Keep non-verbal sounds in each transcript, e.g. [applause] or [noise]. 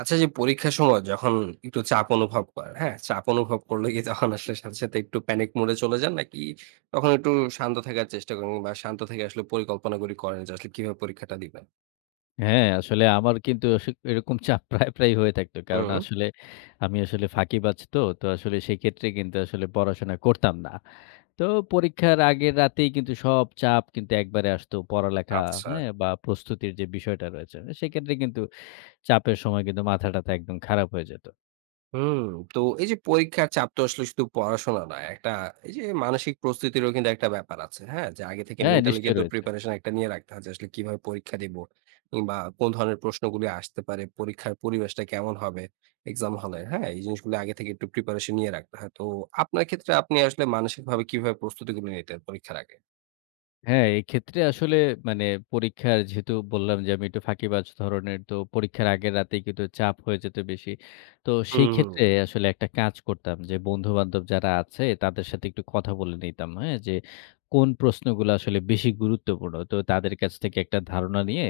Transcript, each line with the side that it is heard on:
right: আচ্ছা যে পরীক্ষার সময় যখন একটু চাপ অনুভব করেন, হ্যাঁ? চাপ অনুভব করলে কি তখন আসলে সাথে, সাথে একটু প্যানিক মোড এ চলে যান? নাকি তখন একটু শান্ত থাকার চেষ্টা করেন বা শান্ত থেকে আসলে পরিকল্পনাগুলি করেন যে আসলে কিভাবে পরীক্ষাটা দিবেন?
left: হ্যাঁ, আসলে আমার কিন্তু আসে এরকম চাপ [laughs] প্রায়, প্রায় হয়ে থাকতো। কারণ
right: হুম,
left: আসলে আমি আসলে ফাঁকিবাজ তো। তো আসলে সেক্ষেত্রে কিন্তু আসলে পড়াশোনা করতাম না। তো পরীক্ষার আগের রাতেই কিন্তু সব চাপ কিন্তু একবারে আসতো। পড়ালেখা,
right: আচ্ছা।
left: হ্যাঁ? বা প্রস্তুতির যে বিষয়টা রয়েছে, সেক্ষেত্রে কিন্তু চাপের সময় কিন্তু মাথা-টাথা একদম খারাপ হয়ে যেত।
right: হুম, তো এই যে পরীক্ষার চাপ তো আসলে শুধু পড়াশোনা নয়, একটা এই যে মানসিক প্রস্তুতিরও কিন্তু একটা ব্যাপার আছে, হ্যাঁ? যে আগে থেকে
left: হ্যাঁ,
right: মেন্টালি
left: নিশ্চয়ই
right: কিন্তু
left: রয়েছে।
right: প্রিপারেশন একটা নিয়ে রাখতে হয় যে আসলে কিভাবে পরীক্ষা দিব কিংবা কোন ধরনের প্রশ্নগুলি আসতে পারে, পরীক্ষার পরিবেশটা কেমন হবে এক্সাম হলে, হ্যাঁ? এই জিনিসগুলো আগে থেকে একটু প্রিপারেশন নিয়ে রাখতে হয়। তো আপনার ক্ষেত্রে আপনি আসলে মানসিকভাবে কিভাবে প্রস্তুতিগুলো নিতেন পরীক্ষার আগে?
left: হ্যাঁ, এক্ষেত্রে আসলে মানে পরীক্ষার যেহেতু বললাম যে আমি একটু ফাঁকিবাজ ধরনের, তো পরীক্ষার আগের রাতেই কিন্তু চাপ হয়ে যেত বেশি। তো সেই
right: হুম, হুম।
left: ক্ষেত্রে আসলে একটা কাজ করতাম যে বন্ধু-বান্ধব যারা আছে তাদের সাথে একটু কথা বলে নিতাম, হ্যাঁ? যে কোন প্রশ্নগুলো আসলে বেশি গুরুত্বপূর্ণ। তো তাদের কাছ থেকে একটা ধারণা নিয়ে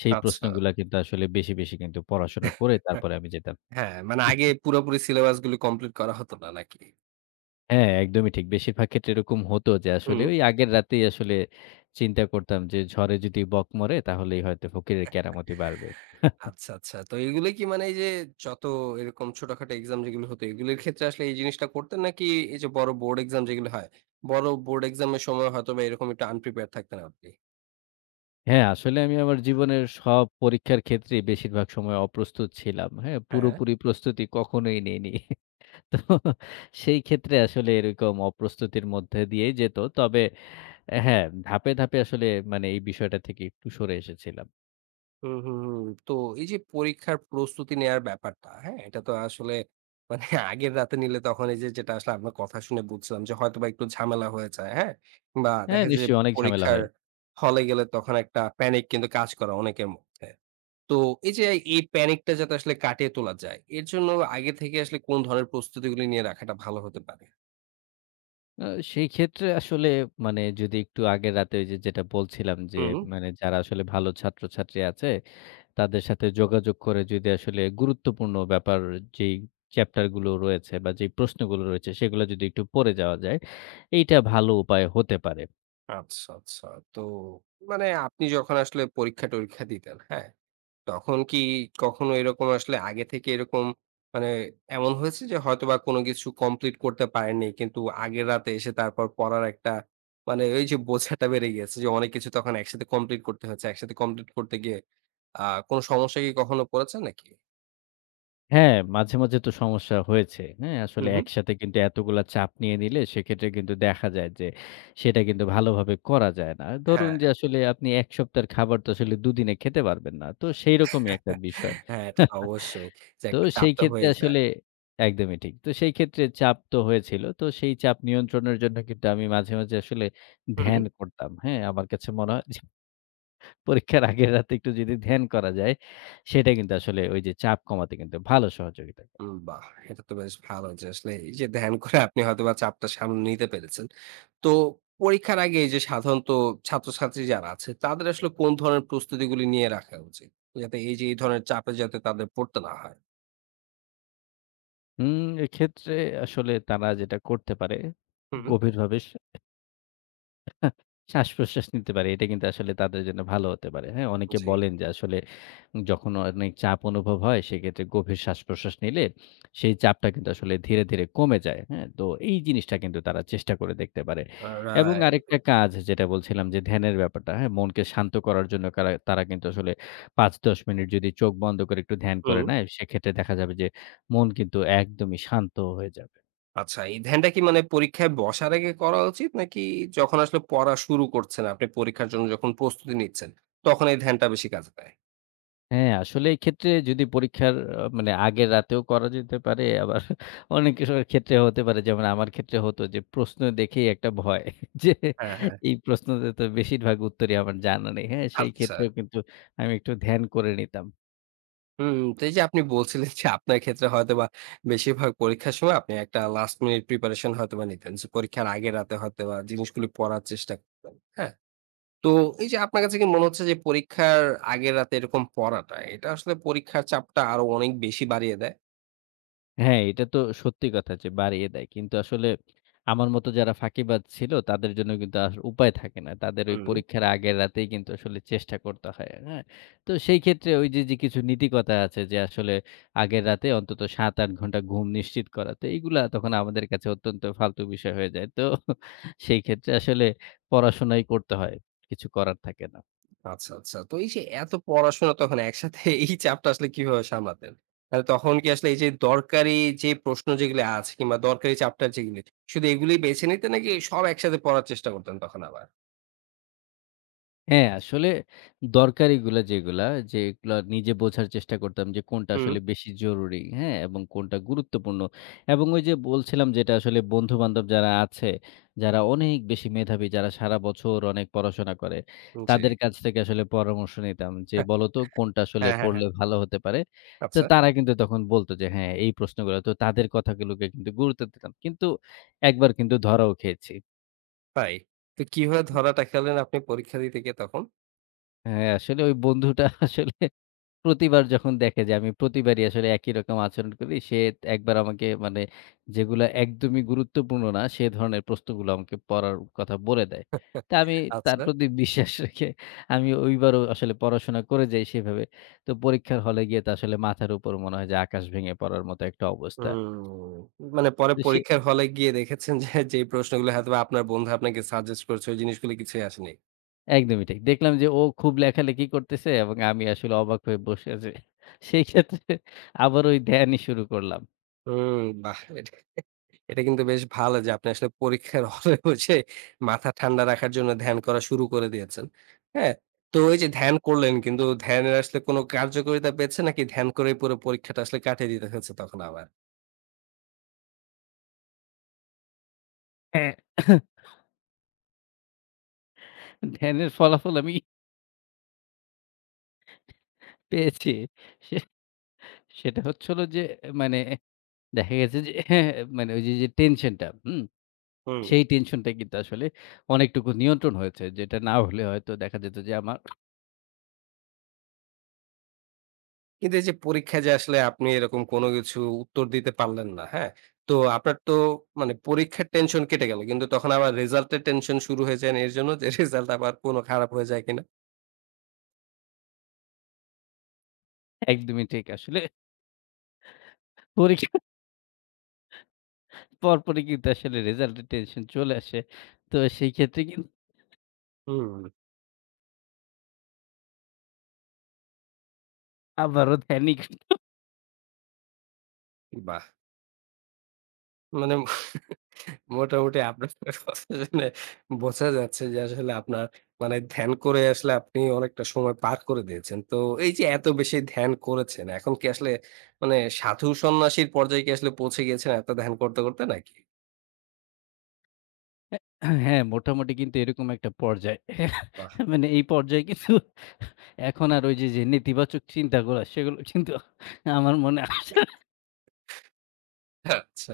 left: সেই
right: আচ্ছা।
left: প্রশ্নগুলা কিন্তু আসলে বেশি, বেশি কিন্তু পড়াশোনা করে তারপরে আমি যেতাম।
right: হ্যাঁ, মানে আগে পুরোপুরি সিলেবাসগুলো কমপ্লিট করা হতো না নাকি?
left: হ্যাঁ, একদমই ঠিক। বেশিরভাগ ক্ষেত্রে এরকম হতো যে আসলে
right: হুম।
left: ওই আগের রাতেই আসলে চিন্তা করতাম যে ঝড়ে যদি বক মরে তাহলেই হয়তো ফকিরের কেরামতি বাড়বে।
right: আচ্ছা, আচ্ছা। তো এগুলো কি মানে এই যে যত এরকম ছোটখাটো এক্সাম যেগুলো হতো, এগুলোর ক্ষেত্রে আসলে এই জিনিসটা করতেন? নাকি এই যে বড় বোর্ড এক্সাম যেগুলো হয়, বড় বোর্ড এক্সাম এর সময় হয়তোবা এরকম একটু আনপ্রিপেয়ার্ড থাকতেন আপনি?
left: হ্যাঁ, আসলে আমি আমার জীবনের সব পরীক্ষার ক্ষেত্রেই বেশিরভাগ সময় অপ্রস্তুত ছিলাম। হ্যাঁ,
right: হ্যাঁ।
left: পুরোপুরি প্রস্তুতি কখনোই নেইনি। তো সেই ক্ষেত্রে আসলে এরকম অপ্রস্তুতির মধ্যে দিয়েই যেত। তবে হ্যাঁ, ধাপে, ধাপে আসলে এই বিষয়টা থেকে একটু সরে এসেছিলাম।
right: হুম, হুম, হুম। তো এই যে পরীক্ষার প্রস্তুতি নেয়ার ব্যাপারটা, হ্যাঁ? এটা তো আসলে মানে [laughs] আগের রাতে নিলে তখন এই যে যেটা আসলে আপনার কথা শুনে বুঝছিলাম যে হয়তোবা একটু ঝামেলা হয়ে যায়, হ্যাঁ? বা
left: হ্যাঁ,
right: দেখা যায় যে
left: নিশ্চয়ই অনেক ঝামেলা
right: পরীক্ষার
left: হয়।
right: হলে গেলে তখন একটা প্যানিক কিন্তু কাজ করে অনেকের মধ্যে। তো এই যে এই প্যানিকটা যাতে আসলে কাটিয়ে তোলা যায়, এর জন্য আগে থেকে আসলে কোন ধরনের প্রস্তুতিগুলি নিয়ে রাখাটা ভালো হতে পারে?
left: আ সেই ক্ষেত্রে আসলে যদি একটু আগের রাতে ওই যে যেটা বলছিলাম যে,
right: হুম,
left: যারা আসলে ভালো ছাত্রছাত্রী আছে, তাদের সাথে যোগাযোগ করে যদি আসলে গুরুত্বপূর্ণ ব্যাপার যেই চ্যাপ্টার গুলো রয়েছে বা যেই প্রশ্নগুলো রয়েছে সেগুলো যদি একটু পড়ে যাওয়া যায়, এইটা ভালো উপায় হতে পারে।
right: আচ্ছা, আচ্ছা। তো মানে আপনি যখন আসলে পরীক্ষা-টরীক্ষা দিতেন, হ্যাঁ? তখন কি কখনো এরকম আসলে আগে থেকে এরকম মানে এমন হয়েছে যে হয়তোবা কোনো কিছু কমপ্লিট করতে পারেননি। কিন্তু আগের রাতে এসে তারপর পড়ার একটা মানে ওই যে বোঝাটা বেড়ে গেছে যে অনেক কিছু তখন একসাথে কমপ্লিট করতে হয়েছে। একসাথে কমপ্লিট করতে গিয়ে আ কোনো সমস্যায় কি কখনো পড়েছেন নাকি?
left: হ্যাঁ, মাঝে, মাঝে তো সমস্যা হয়েছে। হ্যাঁ, আসলে
right: হুম, হুম।
left: একসাথে কিন্তু এতগুলা চাপ নিয়ে নিলে সেক্ষেত্রে কিন্তু দেখা যায় যে সেটা কিন্তু ভালোভাবে করা যায় না। ধরুন
right: হ্যাঁ।
left: যে আসলে আপনি ১ সপ্তাহের খাবার তো আসলে দুদিনে খেতে পারবেন না। তো সেইরকমই একটা
right: [laughs]
left: বিষয়।
right: হ্যাঁ, এটা তো অবশ্যই।
left: [laughs]
right: যে
left: তো
right: একটা চাপ
left: সেই
right: তো
left: ক্ষেত্রে
right: হয়ে যায়।
left: আসলে একদমই ঠিক। তো সেই ক্ষেত্রে চাপ তো হয়েছিল। তো সেই চাপ নিয়ন্ত্রণের জন্য কিন্তু আমি মাঝে, মাঝে আসলে
right: হুম।
left: ধ্যান করতাম। হ্যাঁ, আমার কাছে মনে হয় যে পরীক্ষার আগের রাতে একটু যদি ধ্যান করা যায়, সেটা কিন্তু আসলে ওই যে চাপ কমাতে কিন্তু ভালো সহযোগিতা।
right: বাহ! এটা তো বেশ ভালো যে আসলে এই যে ধ্যান করে আপনি হয়তোবা চাপটা সামলে নিতে পেরেছেন। তো পরীক্ষার আগে এই যে সাধারণত ছাত্রছাত্রী যারা আছে তাদের আসলে কোন ধরনের প্রস্তুতিগুলি নিয়ে রাখা উচিত? যাতে এই যে এই ধরনের চাপে যাতে তাদের পড়তে না হয়।
left: হুম, এক্ষেত্রে আসলে তারা যেটা করতে পারে,
right: হুম।
left: গভীরভাবে শ্বাস-প্রশ্বাস নিতে পারে। এটা কিন্তু আসলে তাদের জন্য ভালো হতে পারে। হ্যাঁ? অনেকে
right: জি।
left: বলেন যে আসলে যখন অনেক চাপ অনুভব হয় সেক্ষেত্রে গভীর শ্বাস-প্রশ্বাস নিলে সেই চাপটা কিন্তু আসলে ধীরে, ধীরে কমে যায়। হ্যাঁ? তো এই জিনিসটা কিন্তু তারা চেষ্টা করে দেখতে পারে। এবং
right: রাইট।
left: আরেকটা কাজ যেটা বলছিলাম যে ধ্যানের ব্যাপারটা, হ্যাঁ? মনকে শান্ত করার জন্য কারা তারা কিন্তু আসলে ৫-১০ মিনিট যদি চোখ বন্ধ করে একটু ধ্যান করে
right: হুম।
left: নেয়, সেক্ষেত্রে দেখা যাবে যে মন কিন্তু একদমই শান্ত হয়ে যাবে।
right: আচ্ছা এই ধ্যানটা কি মানে পরীক্ষায় বসার আগে করা উচিত নাকি যখন আসলে পড়া শুরু করছেন আপনি পরীক্ষার জন্য যখন প্রস্তুতি নিচ্ছেন তখন এই ধ্যানটা বেশি কাজে দেয়?
left: হ্যাঁ, আসলে এই ক্ষেত্রে যদি পরীক্ষার আগের রাতেও করা যেতে পারে, আবার [laughs] অনেক কিছুর ক্ষেত্রে হতে পারে যেমন আমার ক্ষেত্রে হতো যে প্রশ্ন দেখেই একটা ভয় [laughs] যে
right: হ্যাঁ, হ্যাঁ।
left: এই প্রশ্নতে তো বেশিরভাগ উত্তরই আমার জানা নেই। হ্যাঁ, সেই
right: আচ্ছা।
left: ক্ষেত্রেও কিন্তু আমি একটু ধ্যান করে নিতাম।
right: হুম, তো এই যে আপনি বলছিলেন যে আপনার ক্ষেত্রে হয়তোবা বেশিরভাগ পরীক্ষার সময় আপনি একটা লাস্ট মিনিট প্রিপারেশন হয়তোবা নিতেন। যে পরীক্ষার আগের রাতে হয়তোবা জিনিসগুলি পড়ার চেষ্টা করতেন। হ্যাঁ? তো এই যে আপনার কাছে কি মনে হচ্ছে যে পরীক্ষার আগের রাতে এরকম পড়াটা, এটা আসলে পরীক্ষার চাপটা আরো অনেক বেশি বাড়িয়ে দেয়?
left: হ্যাঁ, এটা তো সত্যি কথা যে বাড়িয়ে দেয়। কিন্তু আসলে আমার মতো যারা ফাঁকিবাজ ছিল তাদের জন্য কিন্তু আর উপায় থাকে না। তাদের ওই
right: হুম।
left: পরীক্ষার আগের রাতেই কিন্তু আসলে চেষ্টা করতে হয়। হ্যাঁ? তো সেই ক্ষেত্রে ওই যে, যে কিছু নীতিকথা আছে যে আসলে আগের রাতে অন্তত ৭-৮ ঘন্টা ঘুম নিশ্চিত করা। তো এইগুলা তখন আমাদের কাছে অত্যন্ত ফালতু বিষয় হয়ে যায়। তো সেই ক্ষেত্রে আসলে পড়াশোনাই করতে হয়। কিছু করার থাকে না।
right: আচ্ছা, আচ্ছা। তো এই যে এত পড়াশোনা তখন একসাথে [laughs] এই চাপটা আসলে কিভাবে সামলাতেন? মানে তখন কি আসলে এই যে দরকারি যে প্রশ্ন যেগুলো আছে কিংবা দরকারি চ্যাপ্টার যেগুলি, শুধু এগুলোই বেছে নিতেন নাকি সব একসাথে পড়ার চেষ্টা করতেন তখন আবার?
left: হ্যাঁ, আসলে দরকারিগুলা যেগুলা, যে এগুলা নিজে বোঝার চেষ্টা করতাম যে কোনটা
right: হুম,
left: আসলে বেশি জরুরি, হ্যাঁ? এবং কোনটা গুরুত্বপূর্ণ। এবং ওই যে বলছিলাম যেটা আসলে বন্ধু-বান্ধব যারা আছে, যারা অনেক বেশি মেধাবী, যারা সারা বছর অনেক পড়াশোনা করে,
right: জি।
left: তাদের কাছ থেকে আসলে পরামর্শ নিতাম যে,
right: হ্যাঁ,
left: "বলতো কোনটা আসলে
right: হ্যাঁ, হ্যাঁ, হ্যাঁ।
left: পড়লে ভালো হতে পারে?" তো
right: আচ্ছা,
left: তারা কিন্তু তখন বলত যে, "হ্যাঁ, এই প্রশ্নগুলো।" তো তাদের কথাগুলোকে কিন্তু গুরুত্ব দিতাম। কিন্তু একবার কিন্তু ধরাও খেয়েছি।
right: তাই? তো কিভাবে ধরাটা খেলেন আপনি পরীক্ষা দিতে গিয়ে তখন?
left: হ্যাঁ, আসলে ওই বন্ধুটা [laughs] আসলে প্রতিবার যখন দেখে যে আমি প্রতিবারই আসলে একই রকম আচরণ করি, সে একবার আমাকে যেগুলা একদমই গুরুত্বপূর্ণ না, সে ধরনের প্রশ্নগুলো আমাকে পড়ার কথা বলে দেয়। তা আমি তার
right: আচ্ছা।
left: প্রতি বিশ্বাস রেখে ওইবারও আসলে পড়াশোনা করে যাই সেভাবে। তো পরীক্ষার হলে গিয়ে তো আসলে মাথার উপর মনে হয় যে আকাশ ভেঙে পড়ার মতো একটা অবস্থা।
right: হুম। মানে পরে
left: তো সে
right: পরীক্ষার হলে গিয়ে দেখেছেন যে, যে প্রশ্নগুলো হয়তোবা আপনার বন্ধু আপনাকে সাজেস্ট করেছে ওই জিনিসগুলো কিছুই আসেনি।
left: একদমই ঠিক। দেখলাম যে ও খুব লেখালেখি করতেছে এবং আমি আসলে অবাক হয়ে বসে আছি। সেই ক্ষেত্রে আবার ওই ধ্যানই শুরু করলাম।
right: হুম, বাহ! এটা এটা কিন্তু বেশ ভালো যে আপনি আসলে পরীক্ষার [laughs] হলে বসে মাথা ঠান্ডা রাখার জন্য ধ্যান করা শুরু করে দিয়েছেন। হ্যাঁ? তো এই যে ধ্যান করলেন কিন্তু ধ্যানের আসলে কোনো কার্যকারিতা পেয়েছে নাকি ধ্যান করেই পুরো পরীক্ষাটা আসলে কাটিয়ে দিতে হয়েছে তখন আবার?
left: হ্যাঁ, ধ্যানের ফলাফল আমি পেয়েছি। সে সেটা হচ্ছে হলো যে মানে দেখা গেছে যে হ্যাঁ, ওই যে, যে টেনশনটা, হুম?
right: হুম।
left: সেই টেনশনটা কিন্তু আসলে অনেকটুকু নিয়ন্ত্রণ হয়েছে। যেটা না হলে হয়তো দেখা যেত যে আমার
right: কিন্তু এই যে পরীক্ষায় যে আসলে আপনি এরকম কোনো কিছু উত্তর দিতে পারলেন না, হ্যাঁ? তো আপনার তো মানে পরীক্ষার টেনশন কেটে গেল। কিন্তু তখন আবার রেজাল্ট এর টেনশন শুরু হয়ে যায় না এর জন্য যে [laughs] রেজাল্ট আবার কোনো খারাপ হয়ে যায় কিনা?
left: একদমই ঠিক। আসলে পরীক্ষার [laughs] পরপরই কিন্তু আসলে রেজাল্টের টেনশন চলে আসে। তো সেই ক্ষেত্রে কিন্তু
right: হুম।
left: আবারও ধ্যানিক। [laughs]
right: বাহ! মানে মোটামুটি আপনার কথা শুনে বোঝা যাচ্ছে যে আসলে আপনার মানে ধ্যান করে আসলে আপনি অনেকটা সময় পার করে দিয়েছেন। তো এই যে এত বেশি ধ্যান করেছেন, এখন কি আসলে মানে সাধু সন্ন্যাসীর পর্যায়ে কি আসলে পৌঁছে গিয়েছেন এত ধ্যান করতে, করতে নাকি?
left: হ্যাঁ, মোটামুটি কিন্তু এরকম একটা পর্যায়।
right: বাহ!
left: [laughs] এই পর্যায়ে কিন্তু এখন আর ওই যে, যে নেতিবাচক চিন্তাগুলা সেগুলো কিন্তু আমার মনে আসে না।
right: আচ্ছা।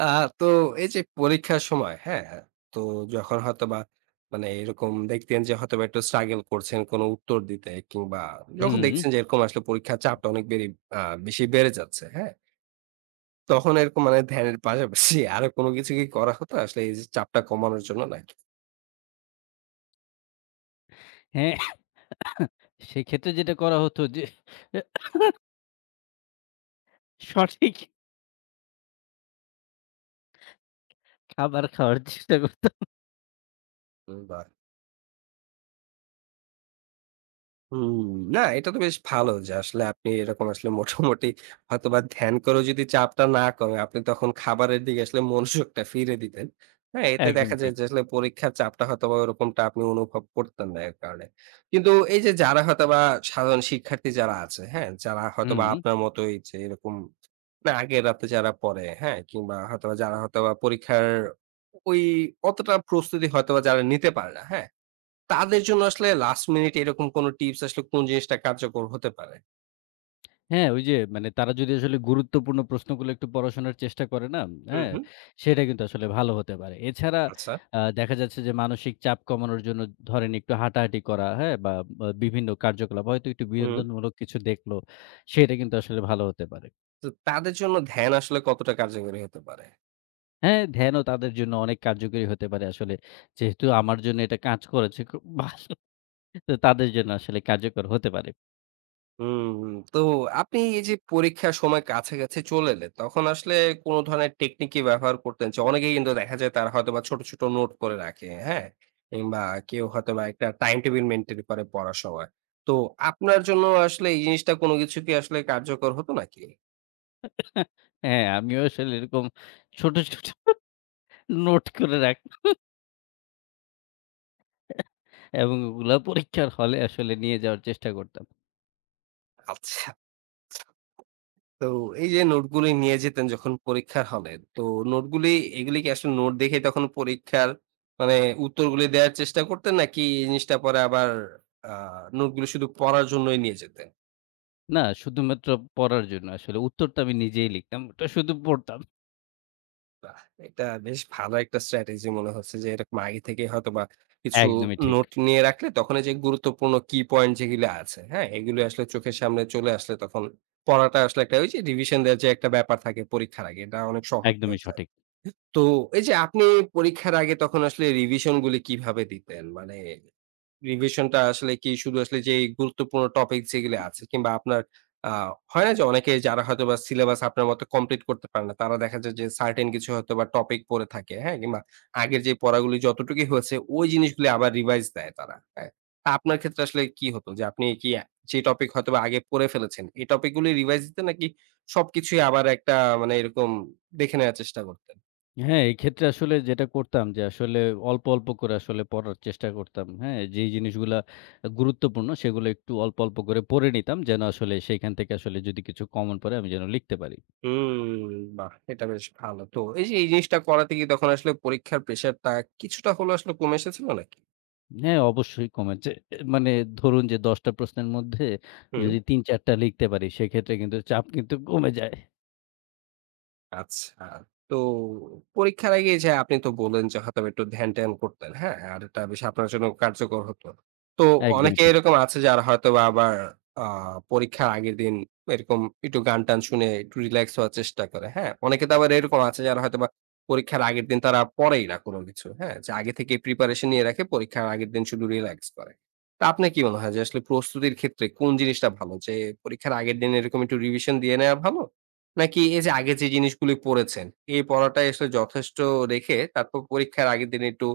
right: আ তো এই যে পরীক্ষার সময়, হ্যাঁ? তো যখন হয়তোবা মানে এরকম দেখতেন যে হয়তোবা একটু স্ট্রাগল করছেন কোন উত্তর দিতে কিংবা যখন
left: হুম।
right: দেখছেন যে এরকম আসলে পরীক্ষার চাপটা অনেক বেড়ে আ বেশি বেড়ে যাচ্ছে, হ্যাঁ? তখন এরকম মানে ধ্যানের পাশাপাশি আরো কোনো কিছু কি করা হতো আসলে এই যে চাপটা কমানোর জন্য নাকি?
left: হ্যাঁ, সেক্ষেত্রে যেটা করা হতো যে এ সঠিক খাবার খাওয়ার চেষ্টা করত।
right: কিংবা হুম, না এটা তো বেশ ভালো যে আসলে আপনি এরকম আসলে মোটামুটি হয়তোবা ধ্যান করেও যদি চাপটা না কমে আপনি তখন খাবারের দিকে আসলে মনোযোগটা ফিরে দিতেন। হ্যাঁ, এতে দেখা
left: একদমই
right: যায়
left: ঠিক।
right: যে আসলে পরীক্ষার চাপটা হয়তোবা ওরকমটা আপনি অনুভব করতেন না এর কারণে। কিন্তু এই যে যারা হয়তোবা সাধারণ শিক্ষার্থী যারা আছে, হ্যাঁ? যারা হয়তোবা
left: হুম।
right: আপনার মতোই যে এরকম না আগের রাতে যারা পড়ে, হ্যাঁ? কিংবা হয়তোবা যারা হয়তোবা পরীক্ষার ওই অতটা প্রস্তুতি হয়তোবা যারা নিতে পারে না, হ্যাঁ? তাদের জন্য আসলে লাস্ট মিনিট এরকম কোন টিপস আসলে কোন জিনিসটা কার্যকর হতে পারে?
left: হ্যাঁ, ওই যে তারা যদি আসলে গুরুত্বপূর্ণ প্রশ্নগুলো একটু পড়াশোনার চেষ্টা করে না?
right: হুম,
left: হ্যাঁ,
right: হুম।
left: সেটা কিন্তু আসলে ভালো হতে পারে। এছাড়া
right: আচ্ছা।
left: দেখা যাচ্ছে যে মানসিক চাপ কমানোর জন্য ধরেন একটু হাঁটাহাঁটি করা, হ্যাঁ? বা বা বিভিন্ন কার্যকলাপ হয়তো একটু
right: হুম।
left: বিনোদনমূলক কিছু দেখলো, সেটা কিন্তু আসলে ভালো হতে পারে।
right: তো তাদের জন্য ধ্যান আসলে কতটা কার্যকরী হতে পারে?
left: হ্যাঁ, ধ্যানও তাদের জন্য অনেক কার্যকরী হতে পারে আসলে। যেহেতু আমার জন্য এটা কাজ করেছে খুব ভালো। তো তাদের জন্য আসলে কার্যকর হতে পারে।
right: হুম। তো আপনি এই যে পরীক্ষার সময় কাছাকাছি চলে এলে, তখন আসলে কোন ধরনের টেকনিক কি ব্যবহার করতেন? যে অনেকেই কিন্তু দেখা যায় তারা হয়তোবা ছোট, ছোট নোট করে রাখে, হ্যাঁ? কিংবা কেউ হয়তোবা একটা টাইম টেবিল মেইনটেইন করে পড়ার সময়। তো আপনার জন্য আসলে এই জিনিসটা কোন কিছু কি আসলে কার্যকর হতো নাকি?
left: হ্যাঁ, আমিও আসলে এরকম ছোট, ছোট নোট করে রাখতাম এবং ওগুলা পরীক্ষার হলে আসলে নিয়ে যাওয়ার চেষ্টা করতাম।
right: আচ্ছা। তো এই যে নোটগুলি নিয়ে যেতেন যখন পরীক্ষার হলে, তো নোটগুলি এগুলি কি আসলে নোট দেখে তখন পরীক্ষার মানে উত্তরগুলি দেওয়ার চেষ্টা করতেন? নাকি এই জিনিসটা পরে আবার আ নোটগুলি শুধু পড়ার জন্যই নিয়ে যেতেন?
left: না, শুধুমাত্র পড়ার জন্য। আসলে উত্তরটা আমি নিজেই লিখতাম। ওটা শুধু পড়তাম।
right: বাহ! এটা বেশ ভালো একটা স্ট্র্যাটেজি মনে হচ্ছে যে, এরকম আগে থেকেই হয়তোবা কিছু
left: একদমই ঠিক।
right: নোট নিয়ে রাখলে তখন এই যে গুরুত্বপূর্ণ কি পয়েন্ট যেগুলো আছে, হ্যাঁ? এগুলো আসলে চোখের সামনে চলে আসলে তখন পড়াটা আসলে একটা ওই যে রিভিশন দেওয়ার যে একটা ব্যাপার থাকে পরীক্ষার আগে, এটা অনেক সহজ
left: একদমই
right: হয়ে যায়।
left: সঠিক।
right: তো এই যে আপনি পরীক্ষার আগে তখন আসলে রিভিশন গুলি কিভাবে দিতেন? মানে রিভিশনটা আসলে কি শুধু আসলে যেই গুরুত্বপূর্ণ টপিক যেগুলো আছে কিংবা আপনার আ হয় না যে অনেকে যারা হয়তোবা সিলেবাস আপনার মতো কমপ্লিট করতে পারে না। তারা দেখা যায় যে সার্টেন কিছু হয়তোবা টপিক পড়ে থাকে, হ্যাঁ? কিংবা আগের যে পড়াগুলি যতটুকুই হয়েছে ওই জিনিসগুলি আবার রিভাইজ দেয় তারা, হ্যাঁ? তা আপনার ক্ষেত্রে আসলে কি হতো? যে আপনি কি যে টপিক হয়তোবা আগে পড়ে ফেলেছেন, এই টপিকগুলি রিভাইজ দিতেন নাকি সবকিছুই আবার একটা মানে এরকম দেখে নেওয়ার চেষ্টা করতেন?
left: হ্যাঁ, এক্ষেত্রে আসলে যেটা করতাম যে আসলে অল্প, অল্প করে আসলে পড়ার চেষ্টা করতাম। হ্যাঁ, যেই জিনিসগুলা গুরুত্বপূর্ণ সেগুলো একটু অল্প, অল্প করে পড়ে নিতাম যেন আসলে সেখান থেকে আসলে যদি কিছু কমন পড়ে আমি যেন লিখতে পারি।
right: হুম, বাহ! এটা বেশ ভালো। তো এই যে এই জিনিসটা করাতে গিয়ে তখন আসলে পরীক্ষার প্রেশারটা কিছুটা হলেও আসলে কমে এসেছিল নাকি?
left: হ্যাঁ, অবশ্যই কমে। যে মানে ধরুন যে ১০ টা প্রশ্নের মধ্যে
right: হুম।
left: যদি ৩-৪ টা লিখতে পারি সেক্ষেত্রে কিন্তু চাপ কিন্তু কমে যায়।
right: আচ্ছা। তো পরীক্ষার আগে এই যে আপনি তো বললেন যে হয়তোবা একটু ধ্যান-ট্যান করতেন, হ্যাঁ? আর এটা বেশ আপনার জন্য কার্যকর হতো। তো
left: একদমই
right: অনেকে
left: ঠিক।
right: এরকম আছে যারা হয়তোবা আবার আ পরীক্ষার আগের দিন এরকম একটু গান-টান শুনে একটু রিল্যাক্স হওয়ার চেষ্টা করে, হ্যাঁ? অনেকে তো আবার এরকম আছে যারা হয়তোবা পরীক্ষার আগের দিন তারা পড়েই না কোনো কিছু, হ্যাঁ? যে আগে থেকেই প্রিপারেশন নিয়ে রাখে, পরীক্ষার আগের দিন শুধু রিল্যাক্স করে। তো আপনার কি মনে হয় যে আসলে প্রস্তুতির ক্ষেত্রে কোন জিনিসটা ভালো? যে পরীক্ষার আগের দিন এরকম একটু রিভিশন দিয়ে নেওয়া ভালো? নাকি এই যে আগে যে জিনিসগুলি পড়েছেন, এই পড়াটাই আসলে যথেষ্ট রেখে তারপর পরীক্ষার আগের দিন একটু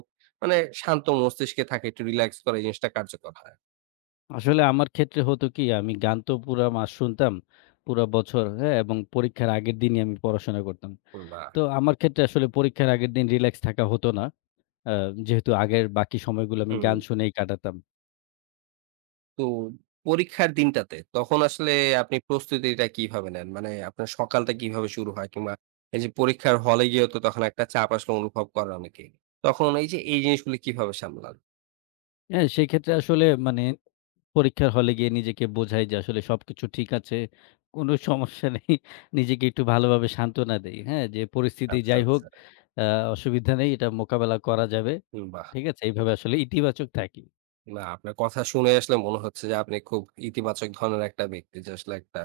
right: মানে শান্ত মস্তিষ্কে থাকে, একটু রিল্যাক্স করে এই জিনিসটা কার্যকর হয়?
left: আসলে আমার ক্ষেত্রে হতো কি আমি গান তো পুরা মাস শুনতাম, পুরা বছর, হ্যাঁ? এবং পরীক্ষার আগের দিনই আমি পড়াশোনা করতাম।
right: বা
left: তো আমার ক্ষেত্রে আসলে পরীক্ষার আগের দিন রিল্যাক্স থাকা হতো না। আ যেহেতু আগের বাকি সময়গুলো আমি
right: হুম।
left: গান শুনেই কাটাতাম।
right: তো পরীক্ষার দিনটাতে তখন আসলে আপনি প্রস্তুতিটা কিভাবে নেন? মানে আপনার সকালটা কিভাবে শুরু হয়? কিংবা এই যে পরীক্ষার হলে গিয়েও তো তখন একটা চাপ আসলে অনুভব করে অনেকেই। তখন এই যে এই জিনিসগুলি কিভাবে সামলান?
left: হ্যাঁ, সেক্ষেত্রে আসলে পরীক্ষার হলে গিয়ে নিজেকে বোঝাই যে আসলে সবকিছু ঠিক আছে। কোনো সমস্যা নেই। [laughs] নিজেকে একটু ভালোভাবে সান্ত্বনা দেই। হ্যাঁ? যে পরিস্থিতি
right: আচ্ছা,
left: যাই হোক
right: আচ্ছা।
left: আ অসুবিধা নেই। এটা মোকাবেলা করা যাবে।
right: হুম, বাহ!
left: ঠিক আছে? এইভাবে আসলে ইতিবাচক থাকি।
right: না, আপনার কথা শুনে আসলে মনে হচ্ছে যে আপনি খুব ইতিবাচক ধরনের একটা ব্যক্তি। যে আসলে একটা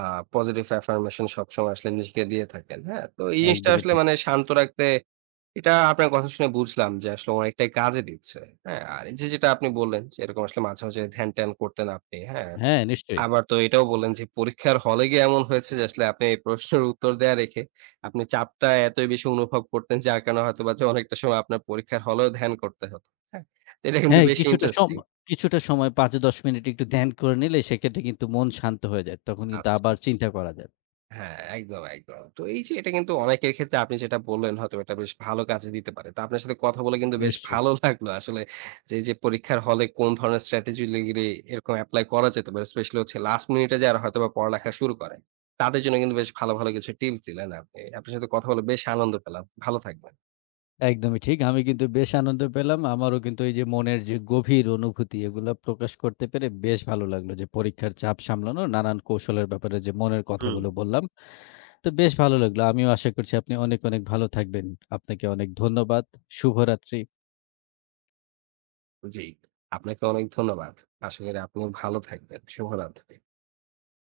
right: আ পজিটিভ এফার্মেশন সবসময় আসলে নিজেকে দিয়ে থাকেন। হ্যাঁ? তো এই জিনিসটা
left: একদমই
right: আসলে
left: ঠিক।
right: মানে শান্ত রাখতে এটা আপনার কথা শুনে বুঝলাম যে আসলে অনেকটাই কাজে দিচ্ছে। হ্যাঁ? আর এই যে যেটা আপনি বললেন যে এরকম আসলে মাঝে, মাঝে ধ্যান-ট্যান করতেন আপনি। হ্যাঁ?
left: হ্যাঁ, নিশ্চয়ই।
right: আবার তো এটাও বললেন যে পরীক্ষার হলে গিয়ে এমন হয়েছে যে আসলে আপনি এই প্রশ্নের উত্তর দেয়া রেখে আপনি চাপটা এতই বেশি অনুভব করতেন যার কারণে হয়তোবা যে অনেকটা সময় আপনার পরীক্ষার হলেও ধ্যান করতে হতো। হ্যাঁ? তো এটা কিন্তু
left: হ্যাঁ,
right: বেশি ইন্টারেস্টিং।
left: কিছুটা সময় ৫-১০ মিনিট একটু ধ্যান করে নিলে সেক্ষেত্রে কিন্তু মন শান্ত হয়ে যায়। তখন কিন্তু
right: আচ্ছা,
left: আবার
right: আচ্ছা।
left: চিন্তা করা যায়।
right: হ্যাঁ, একদম, একদম। তো এই যে এটা কিন্তু অনেকের ক্ষেত্রে আপনি যেটা বললেন হয়তো এটা বেশ ভালো কাজে দিতে পারে। তো আপনার সাথে কথা বলে কিন্তু বেশ
left: নিশ্চয়ই।
right: ভালো লাগলো আসলে যে, এই যে পরীক্ষার হলে কোন ধরনের স্ট্র্যাটেজি লিগলি এরকম এপ্লাই করা যেতে পারে। স্পেশালি হচ্ছে লাস্ট মিনিটে যারা হয়তোবা পড়ালেখা শুরু করে, তাদের জন্য কিন্তু বেশ ভালো, ভালো কিছু টিপস দিলেন আপনি। আপনার সাথে কথা বলে বেশ আনন্দ পেলাম। ভালো থাকবেন।
left: একদমই ঠিক। আমি কিন্তু বেশ আনন্দ পেলাম। আমারও কিন্তু এই যে মনের যে গভীর অনুভূতি এগুলা প্রকাশ করতে পেরে বেশ ভালো লাগলো যে পরীক্ষার চাপ সামলানোর নানান কৌশলের ব্যাপারে যে মনের
right: হুম।
left: কথাগুলো বললাম। তো বেশ ভালো লাগলো। আমিও আশা করছি আপনি অনেক, অনেক ভালো থাকবেন। আপনাকে অনেক ধন্যবাদ। শুভরাত্রি।
right: জি। আপনাকে অনেক ধন্যবাদ। আশা করি আপনিও ভালো থাকবেন। শুভরাত্রি।